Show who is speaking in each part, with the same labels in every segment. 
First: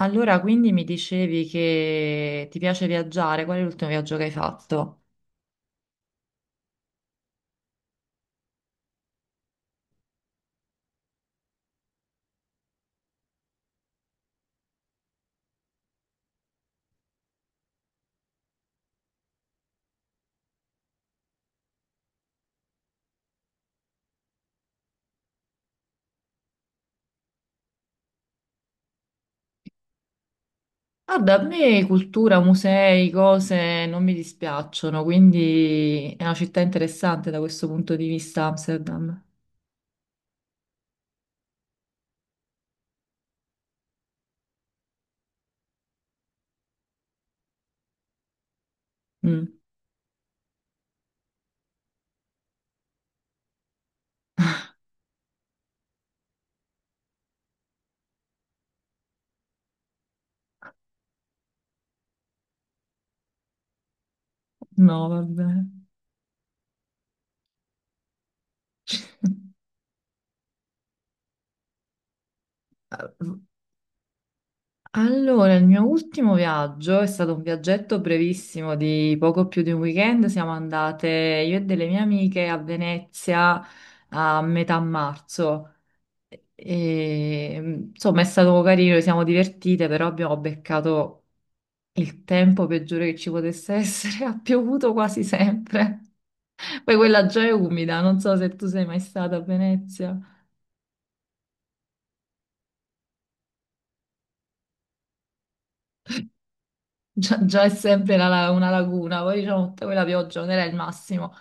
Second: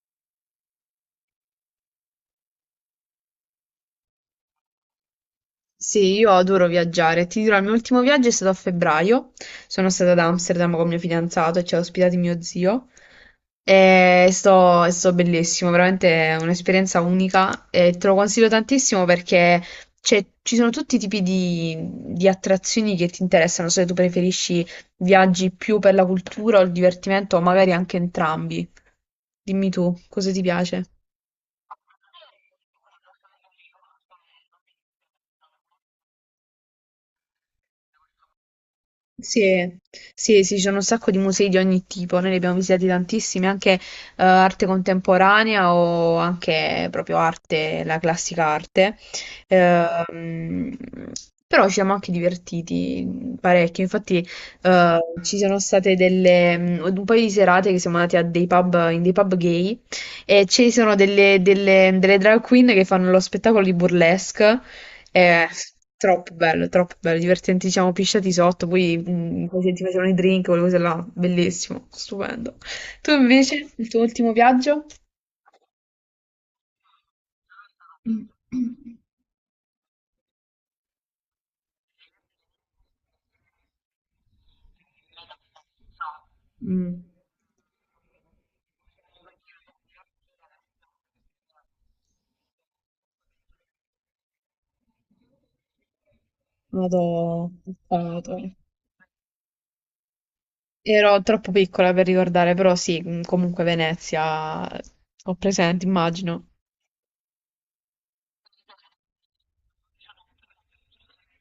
Speaker 1: Allora, quindi mi dicevi che ti piace viaggiare, qual è l'ultimo viaggio che hai fatto?
Speaker 2: Sì, io adoro viaggiare. Ti dirò, il mio ultimo viaggio è stato a febbraio. Sono stata ad Amsterdam con mio fidanzato e ci ha ospitati mio zio. È stato bellissimo, veramente è un'esperienza unica e te lo consiglio tantissimo perché ci sono tutti i tipi di attrazioni che ti interessano, se tu preferisci viaggi più per la cultura o il divertimento, o magari anche entrambi. Dimmi tu, cosa ti piace?
Speaker 1: Guarda, a me cultura, musei, cose non mi dispiacciono, quindi è una città interessante da questo punto di vista, Amsterdam.
Speaker 2: Sì, sì, sì, ci sono un sacco di musei di ogni tipo, noi ne abbiamo visitati tantissimi, anche arte contemporanea o anche proprio arte, la classica arte.
Speaker 1: Mm.
Speaker 2: Ehm, Però ci siamo anche divertiti parecchio, infatti ci sono state un paio di serate che siamo andati a dei pub, in dei pub gay e ci sono delle drag queen che fanno lo spettacolo di burlesque,
Speaker 1: No, vabbè.
Speaker 2: eh, troppo bello, divertenti, ci siamo pisciati sotto, poi poi ti facevano i drink, quelle cose là, bellissimo, stupendo. Tu invece, il tuo ultimo viaggio?
Speaker 1: Allora, il mio ultimo viaggio è stato un viaggetto brevissimo di poco più di un weekend. Siamo andate io e delle mie amiche a Venezia a metà marzo.
Speaker 2: Mm.
Speaker 1: E, insomma, è stato carino, ci siamo divertite, però abbiamo beccato il tempo peggiore che ci potesse essere. Ha piovuto quasi sempre. Poi quella già
Speaker 2: Vado,
Speaker 1: è umida, non so
Speaker 2: vado.
Speaker 1: se tu sei mai stata a Venezia.
Speaker 2: Ero troppo piccola per ricordare, però sì, comunque Venezia, ho presente, immagino.
Speaker 1: Già, già è sempre una laguna, poi diciamo tutta quella pioggia non era il massimo.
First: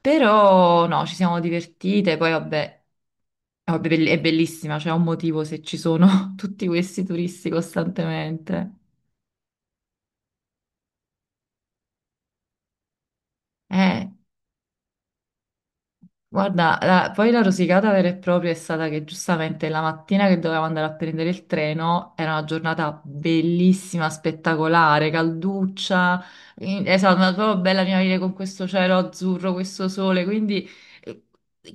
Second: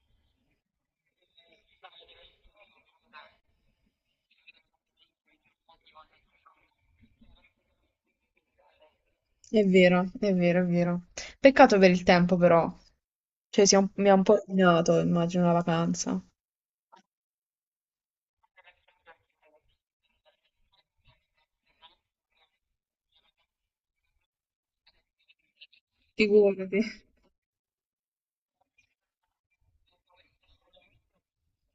Speaker 1: Però no, ci siamo divertite, poi vabbè, è bellissima, c'è un motivo se ci sono tutti questi turisti costantemente.
Speaker 2: È vero, è vero, è vero. Peccato per il tempo, però. Cioè, si è
Speaker 1: Eh.
Speaker 2: mi ha un po' rovinato, immagino, la vacanza.
Speaker 1: Guarda, poi la rosicata vera e propria è stata che giustamente la mattina che dovevamo andare a prendere il treno era una giornata bellissima, spettacolare, calduccia,
Speaker 2: Figurati.
Speaker 1: esatto, una proprio bella primavera con questo cielo azzurro, questo sole, quindi eh,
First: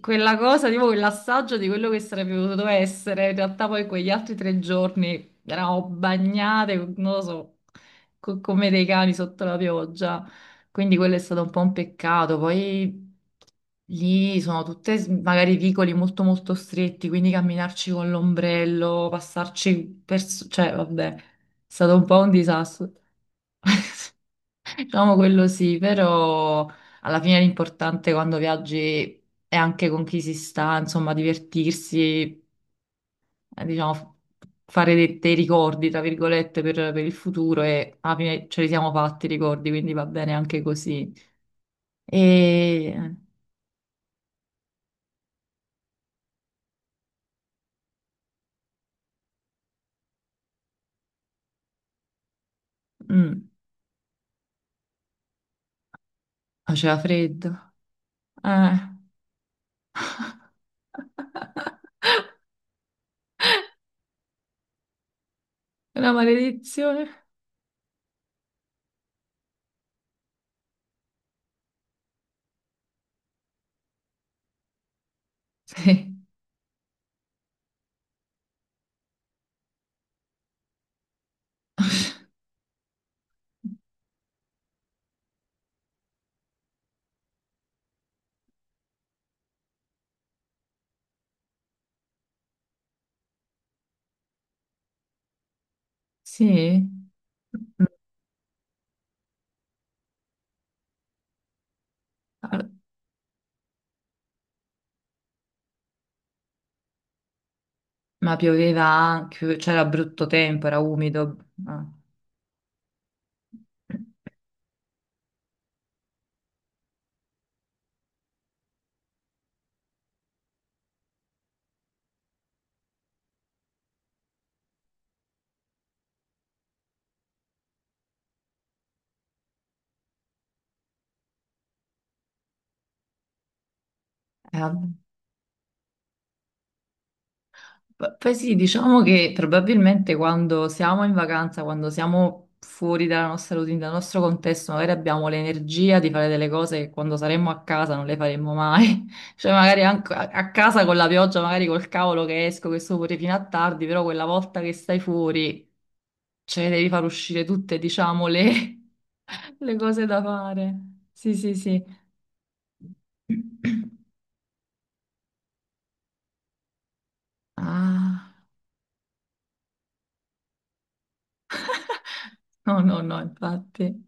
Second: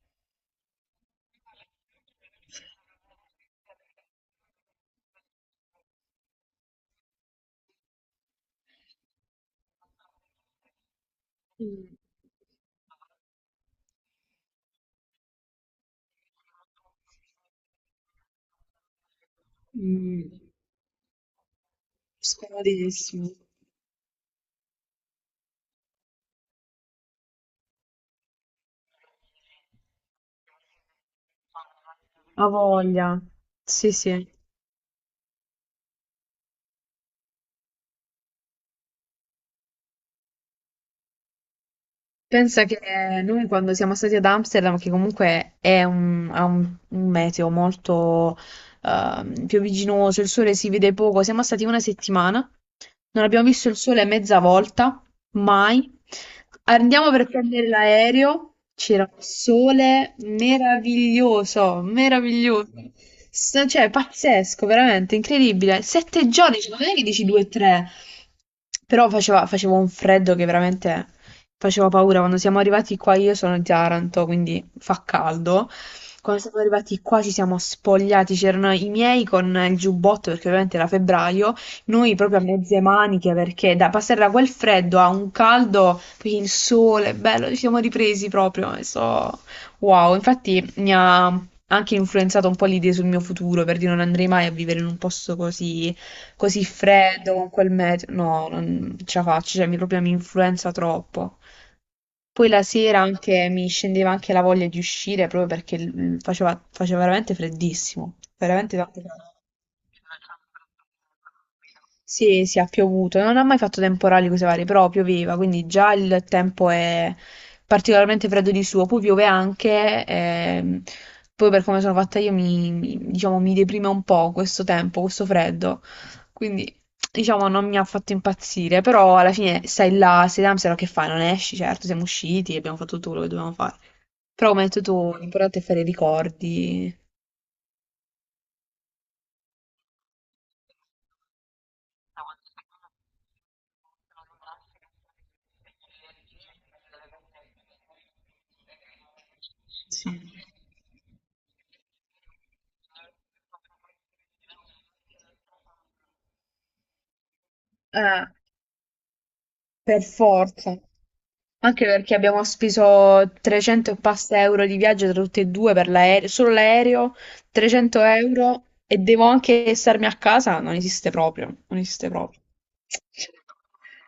Speaker 1: quella cosa, tipo quell'assaggio di quello che sarebbe potuto essere, in realtà poi quegli altri 3 giorni eravamo bagnate, non lo so, come dei cani sotto la pioggia, quindi quello è stato un po' un
Speaker 2: Mm.
Speaker 1: peccato, poi. Lì sono magari vicoli molto molto stretti, quindi camminarci con l'ombrello, passarci per
Speaker 2: Mm.
Speaker 1: cioè vabbè, è stato un po' un disastro.
Speaker 2: Scomodatissimo.
Speaker 1: Diciamo quello sì, però alla fine l'importante quando viaggi è anche con chi si sta, insomma, divertirsi,
Speaker 2: Ha voglia.
Speaker 1: diciamo,
Speaker 2: Sì, sì.
Speaker 1: fare dei ricordi, tra virgolette, per il futuro e alla fine ce li siamo fatti i ricordi, quindi va bene anche così.
Speaker 2: Pensa che
Speaker 1: E.
Speaker 2: noi quando siamo stati ad Amsterdam, che comunque ha un meteo molto piombiginoso, il sole si vede poco, siamo stati una settimana, non abbiamo
Speaker 1: mm,
Speaker 2: visto il sole mezza volta, mai.
Speaker 1: Faceva
Speaker 2: Andiamo per prendere
Speaker 1: freddo.
Speaker 2: l'aereo,
Speaker 1: Ah,
Speaker 2: c'era un sole meraviglioso, meraviglioso, cioè pazzesco, veramente incredibile.
Speaker 1: una
Speaker 2: Sette giorni, cioè, non è che
Speaker 1: maledizione?
Speaker 2: dici due o tre, però faceva un freddo che veramente faceva paura. Quando siamo arrivati qua, io sono di Taranto, quindi fa caldo.
Speaker 1: Sì.
Speaker 2: Quando siamo arrivati qua ci siamo spogliati, c'erano i miei con il giubbotto perché ovviamente era febbraio, noi proprio a mezze maniche perché da passare da quel freddo a un caldo, poi il sole, bello, ci siamo ripresi proprio, e so, wow, infatti mi ha anche influenzato un po' l'idea sul mio futuro, per dire non andrei mai a vivere in un posto così, così
Speaker 1: Sì.
Speaker 2: freddo, con quel meteo, no, non ce la faccio, cioè mi proprio mi influenza troppo. Poi la sera anche mi scendeva anche la voglia di uscire proprio perché faceva veramente freddissimo,
Speaker 1: Ma
Speaker 2: veramente
Speaker 1: pioveva
Speaker 2: tanto.
Speaker 1: anche, c'era brutto tempo, era umido. Ah.
Speaker 2: Sì, sì, ha piovuto, non ha mai fatto temporali cose varie, però pioveva, quindi già il tempo è particolarmente freddo di suo, poi piove anche, poi per come sono fatta io diciamo, mi deprime un po' questo tempo, questo freddo, quindi diciamo non mi ha fatto impazzire, però alla fine stai là, sei da Amsterdam, che fai? Non esci, certo, siamo usciti, abbiamo fatto tutto quello che dovevamo fare, però come hai detto
Speaker 1: Eh,
Speaker 2: tu, l'importante è fare i ricordi.
Speaker 1: Poi sì, diciamo che probabilmente quando siamo in vacanza, quando siamo fuori dalla nostra routine, dal nostro contesto, magari abbiamo l'energia di fare delle cose che quando saremmo a casa non le faremmo mai. Cioè, magari
Speaker 2: Sì.
Speaker 1: anche a casa con la pioggia, magari col cavolo che esco, che sto pure fino a tardi, però quella volta che stai fuori. Cioè, devi far uscire tutte,
Speaker 2: Eh,
Speaker 1: diciamo, le, le
Speaker 2: per
Speaker 1: cose da fare.
Speaker 2: forza.
Speaker 1: Sì, sì, sì.
Speaker 2: Anche perché abbiamo speso 300 e passa euro di viaggio tra tutti e due per l'aereo, solo l'aereo, 300
Speaker 1: Ah,
Speaker 2: euro e devo anche starmi a casa, non esiste proprio, non esiste proprio.
Speaker 1: no, no, no, infatti.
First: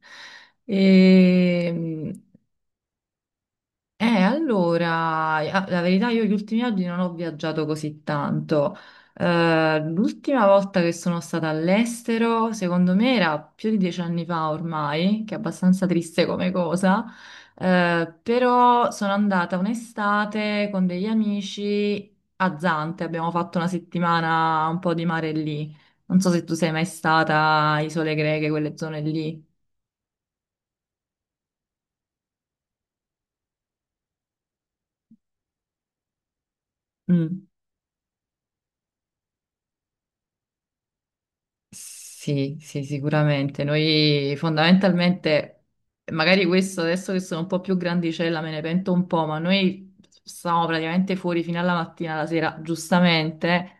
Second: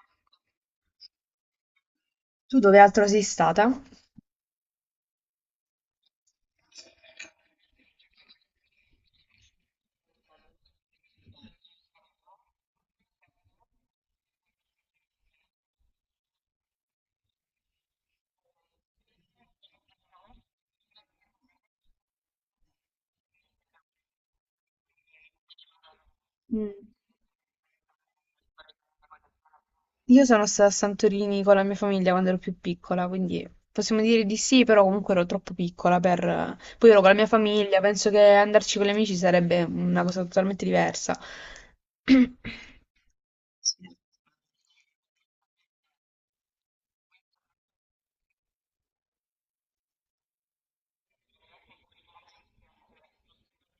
Speaker 1: Ehm,
Speaker 2: Tu dove altro sei stata?
Speaker 1: Allora, la verità io gli ultimi anni non ho viaggiato così tanto. L'ultima volta che sono stata all'estero, secondo me era più di 10 anni fa ormai, che è abbastanza triste come cosa, però sono andata un'estate con degli amici a Zante, abbiamo fatto una settimana un po' di mare lì. Non so se tu sei mai
Speaker 2: Mm.
Speaker 1: stata a Isole Greche, quelle zone lì.
Speaker 2: Io sono stata a Santorini con la mia famiglia quando ero più piccola, quindi possiamo dire di sì, però comunque ero troppo piccola per... Poi ero con la mia
Speaker 1: Mm.
Speaker 2: famiglia, penso che andarci con gli amici sarebbe una cosa totalmente diversa.
Speaker 1: Sì, sì, sicuramente.
Speaker 2: Sì.
Speaker 1: Noi fondamentalmente, magari questo adesso che sono un po' più grandicella me ne pento un po', ma noi stavamo praticamente fuori fino alla mattina, alla sera, giustamente.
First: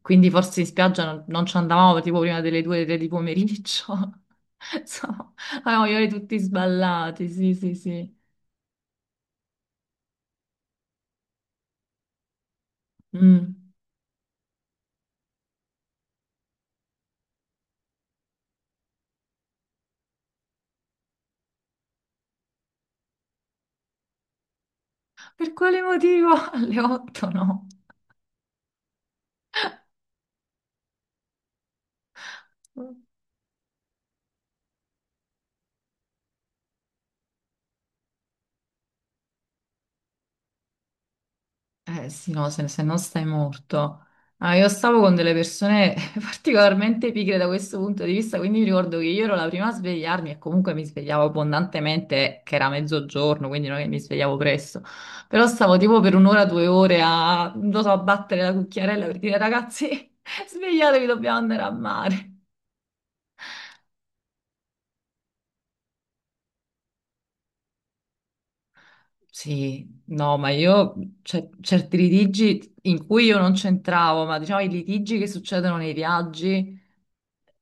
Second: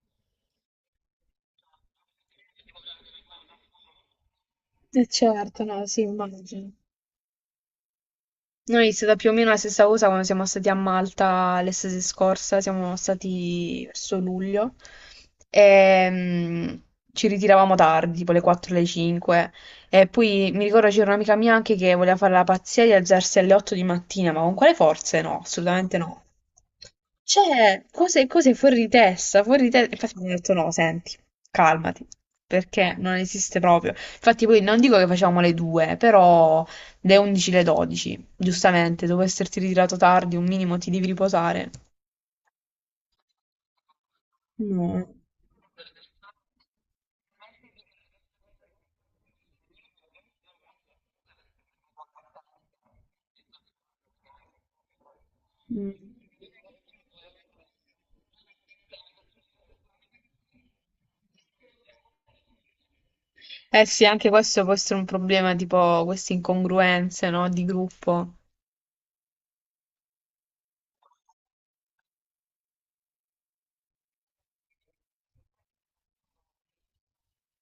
Speaker 1: Quindi forse in spiaggia non ci andavamo tipo prima delle due, tre di pomeriggio.
Speaker 2: Eh
Speaker 1: Insomma,
Speaker 2: certo, no,
Speaker 1: avevamo gli
Speaker 2: sì,
Speaker 1: ori tutti
Speaker 2: immagino.
Speaker 1: sballati, sì, sì, sì.
Speaker 2: Noi è stata più o meno la stessa cosa quando siamo stati a Malta l'estate scorsa, siamo
Speaker 1: Mm.
Speaker 2: stati verso luglio e ci ritiravamo tardi, tipo le 4 le 5 e poi mi ricordo c'era un'amica mia anche che voleva fare la pazzia di alzarsi alle 8 di mattina, ma con quale forze? No,
Speaker 1: Per quale
Speaker 2: assolutamente no.
Speaker 1: motivo? Alle 8 no.
Speaker 2: Cioè, cose, cose fuori di testa, fuori di testa. Infatti mi hanno detto no, senti, calmati, perché non esiste proprio. Infatti poi non dico che facevamo le due, però le 11, le 12, giustamente, dopo esserti ritirato tardi, un minimo ti devi riposare.
Speaker 1: Eh sì, no, se non stai morto. Ah, io stavo
Speaker 2: No.
Speaker 1: con delle persone particolarmente pigre da questo punto di vista, quindi mi ricordo che io ero la prima a svegliarmi e comunque mi svegliavo abbondantemente, che era mezzogiorno, quindi non è che mi svegliavo presto. Però stavo
Speaker 2: Mm.
Speaker 1: tipo per un'ora, 2 ore a, non lo so, a battere la cucchiarella per dire ragazzi, svegliatevi, dobbiamo andare a mare.
Speaker 2: Eh sì, anche questo può essere un problema, tipo queste incongruenze, no, di gruppo.
Speaker 1: Sì, no, ma io cioè, certi litigi in cui io non c'entravo, ma diciamo i litigi che succedono nei viaggi.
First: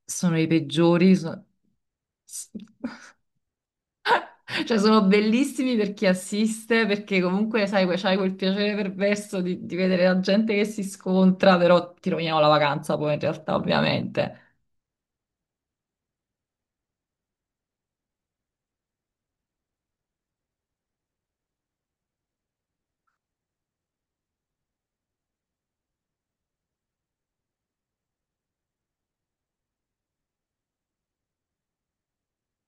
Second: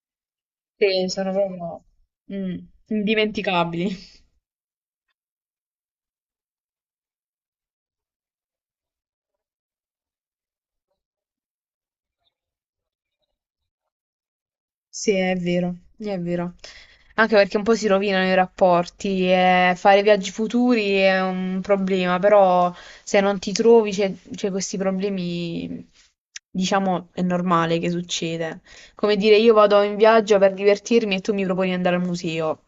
Speaker 1: Sono i
Speaker 2: Sì,
Speaker 1: peggiori.
Speaker 2: sono proprio.
Speaker 1: S-
Speaker 2: Mm. Indimenticabili.
Speaker 1: Cioè, sono bellissimi per chi assiste, perché comunque, sai, c'hai quel piacere perverso di vedere la gente che si scontra, però ti rovinano la vacanza poi in realtà, ovviamente.
Speaker 2: Sì, è vero, è vero. Anche perché un po' si rovinano i rapporti e fare viaggi futuri è un problema, però se non ti trovi c'è questi problemi, diciamo, è normale che succeda. Come dire, io vado in viaggio per divertirmi e tu mi proponi di andare al museo.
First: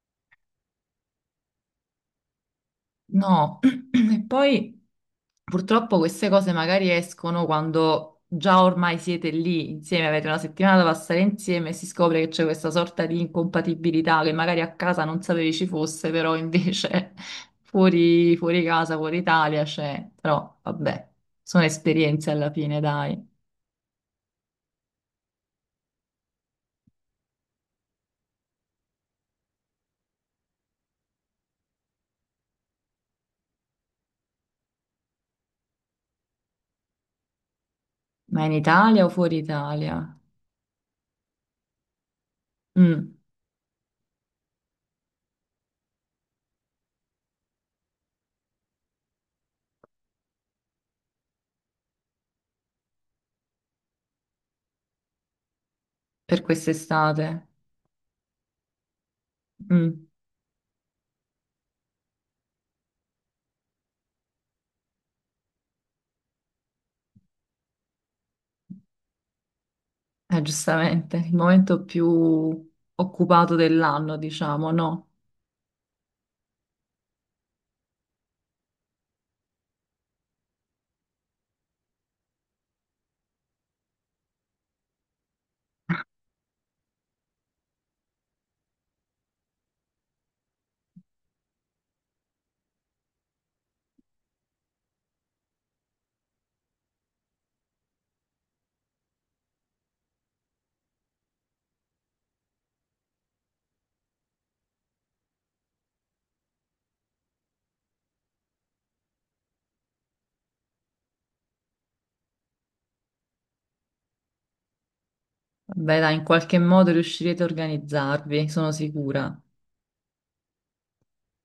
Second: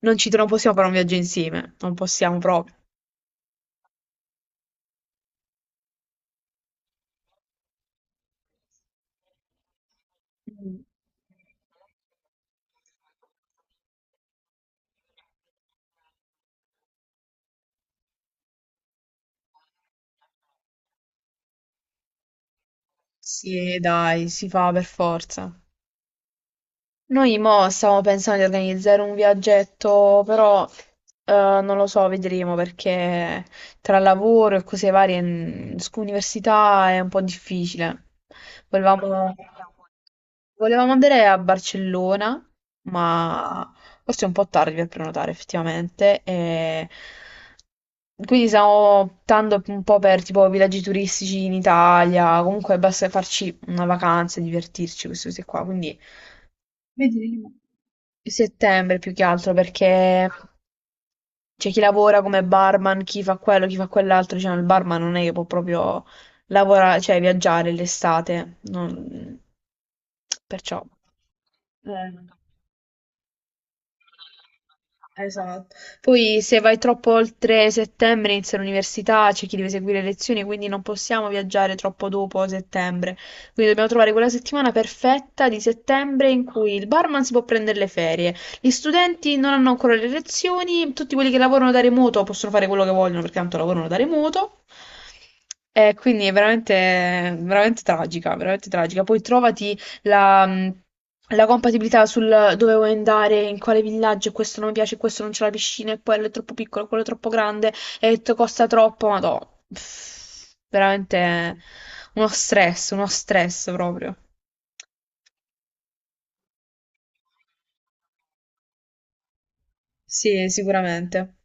Speaker 2: Non ci tro- Non possiamo fare un viaggio insieme, non possiamo proprio.
Speaker 1: No, e poi purtroppo queste cose magari escono quando già ormai siete lì insieme, avete una settimana
Speaker 2: Mm.
Speaker 1: da passare insieme e si scopre che c'è questa sorta di incompatibilità che magari a casa non sapevi ci fosse, però invece fuori, fuori casa, fuori Italia c'è. Però vabbè, sono esperienze alla fine, dai.
Speaker 2: Sì, dai, si fa per forza. Noi mo stiamo pensando di organizzare un viaggetto, però eh, non lo so, vedremo perché tra lavoro e cose varie, università è un po' difficile.
Speaker 1: Ma in Italia o
Speaker 2: Volevamo,
Speaker 1: fuori Italia?
Speaker 2: volevamo andare a Barcellona,
Speaker 1: Mm,
Speaker 2: ma forse è un po' tardi per prenotare effettivamente. E quindi stiamo optando un po' per tipo villaggi turistici in Italia, comunque basta farci una vacanza e divertirci, queste cose qua. Quindi.
Speaker 1: per quest'estate?
Speaker 2: Vedremo. Settembre più che altro
Speaker 1: Mm.
Speaker 2: perché c'è chi lavora come barman, chi fa quello, chi fa quell'altro, cioè il barman non è che può proprio lavorare, cioè viaggiare l'estate, perciò.
Speaker 1: Giustamente, il momento più
Speaker 2: Eh.
Speaker 1: occupato dell'anno, diciamo, no?
Speaker 2: Esatto. Poi se vai troppo oltre settembre inizia l'università, c'è chi deve seguire le lezioni, quindi non possiamo viaggiare troppo dopo settembre. Quindi dobbiamo trovare quella settimana perfetta di settembre in cui il barman si può prendere le ferie, gli studenti non hanno ancora le lezioni, tutti quelli che lavorano da remoto possono fare quello che vogliono perché tanto lavorano da remoto. E quindi è veramente, veramente tragica, veramente tragica. Poi trovati la, mm, la compatibilità sul dove vuoi andare, in quale villaggio, questo non mi piace, questo non c'è la piscina, e quello è troppo piccolo, quello è troppo grande, e costa troppo, ma no, pff, veramente uno stress proprio.
Speaker 1: Beh, dai, in qualche modo riuscirete a organizzarvi, sono sicura.
Speaker 2: Sì, sicuramente.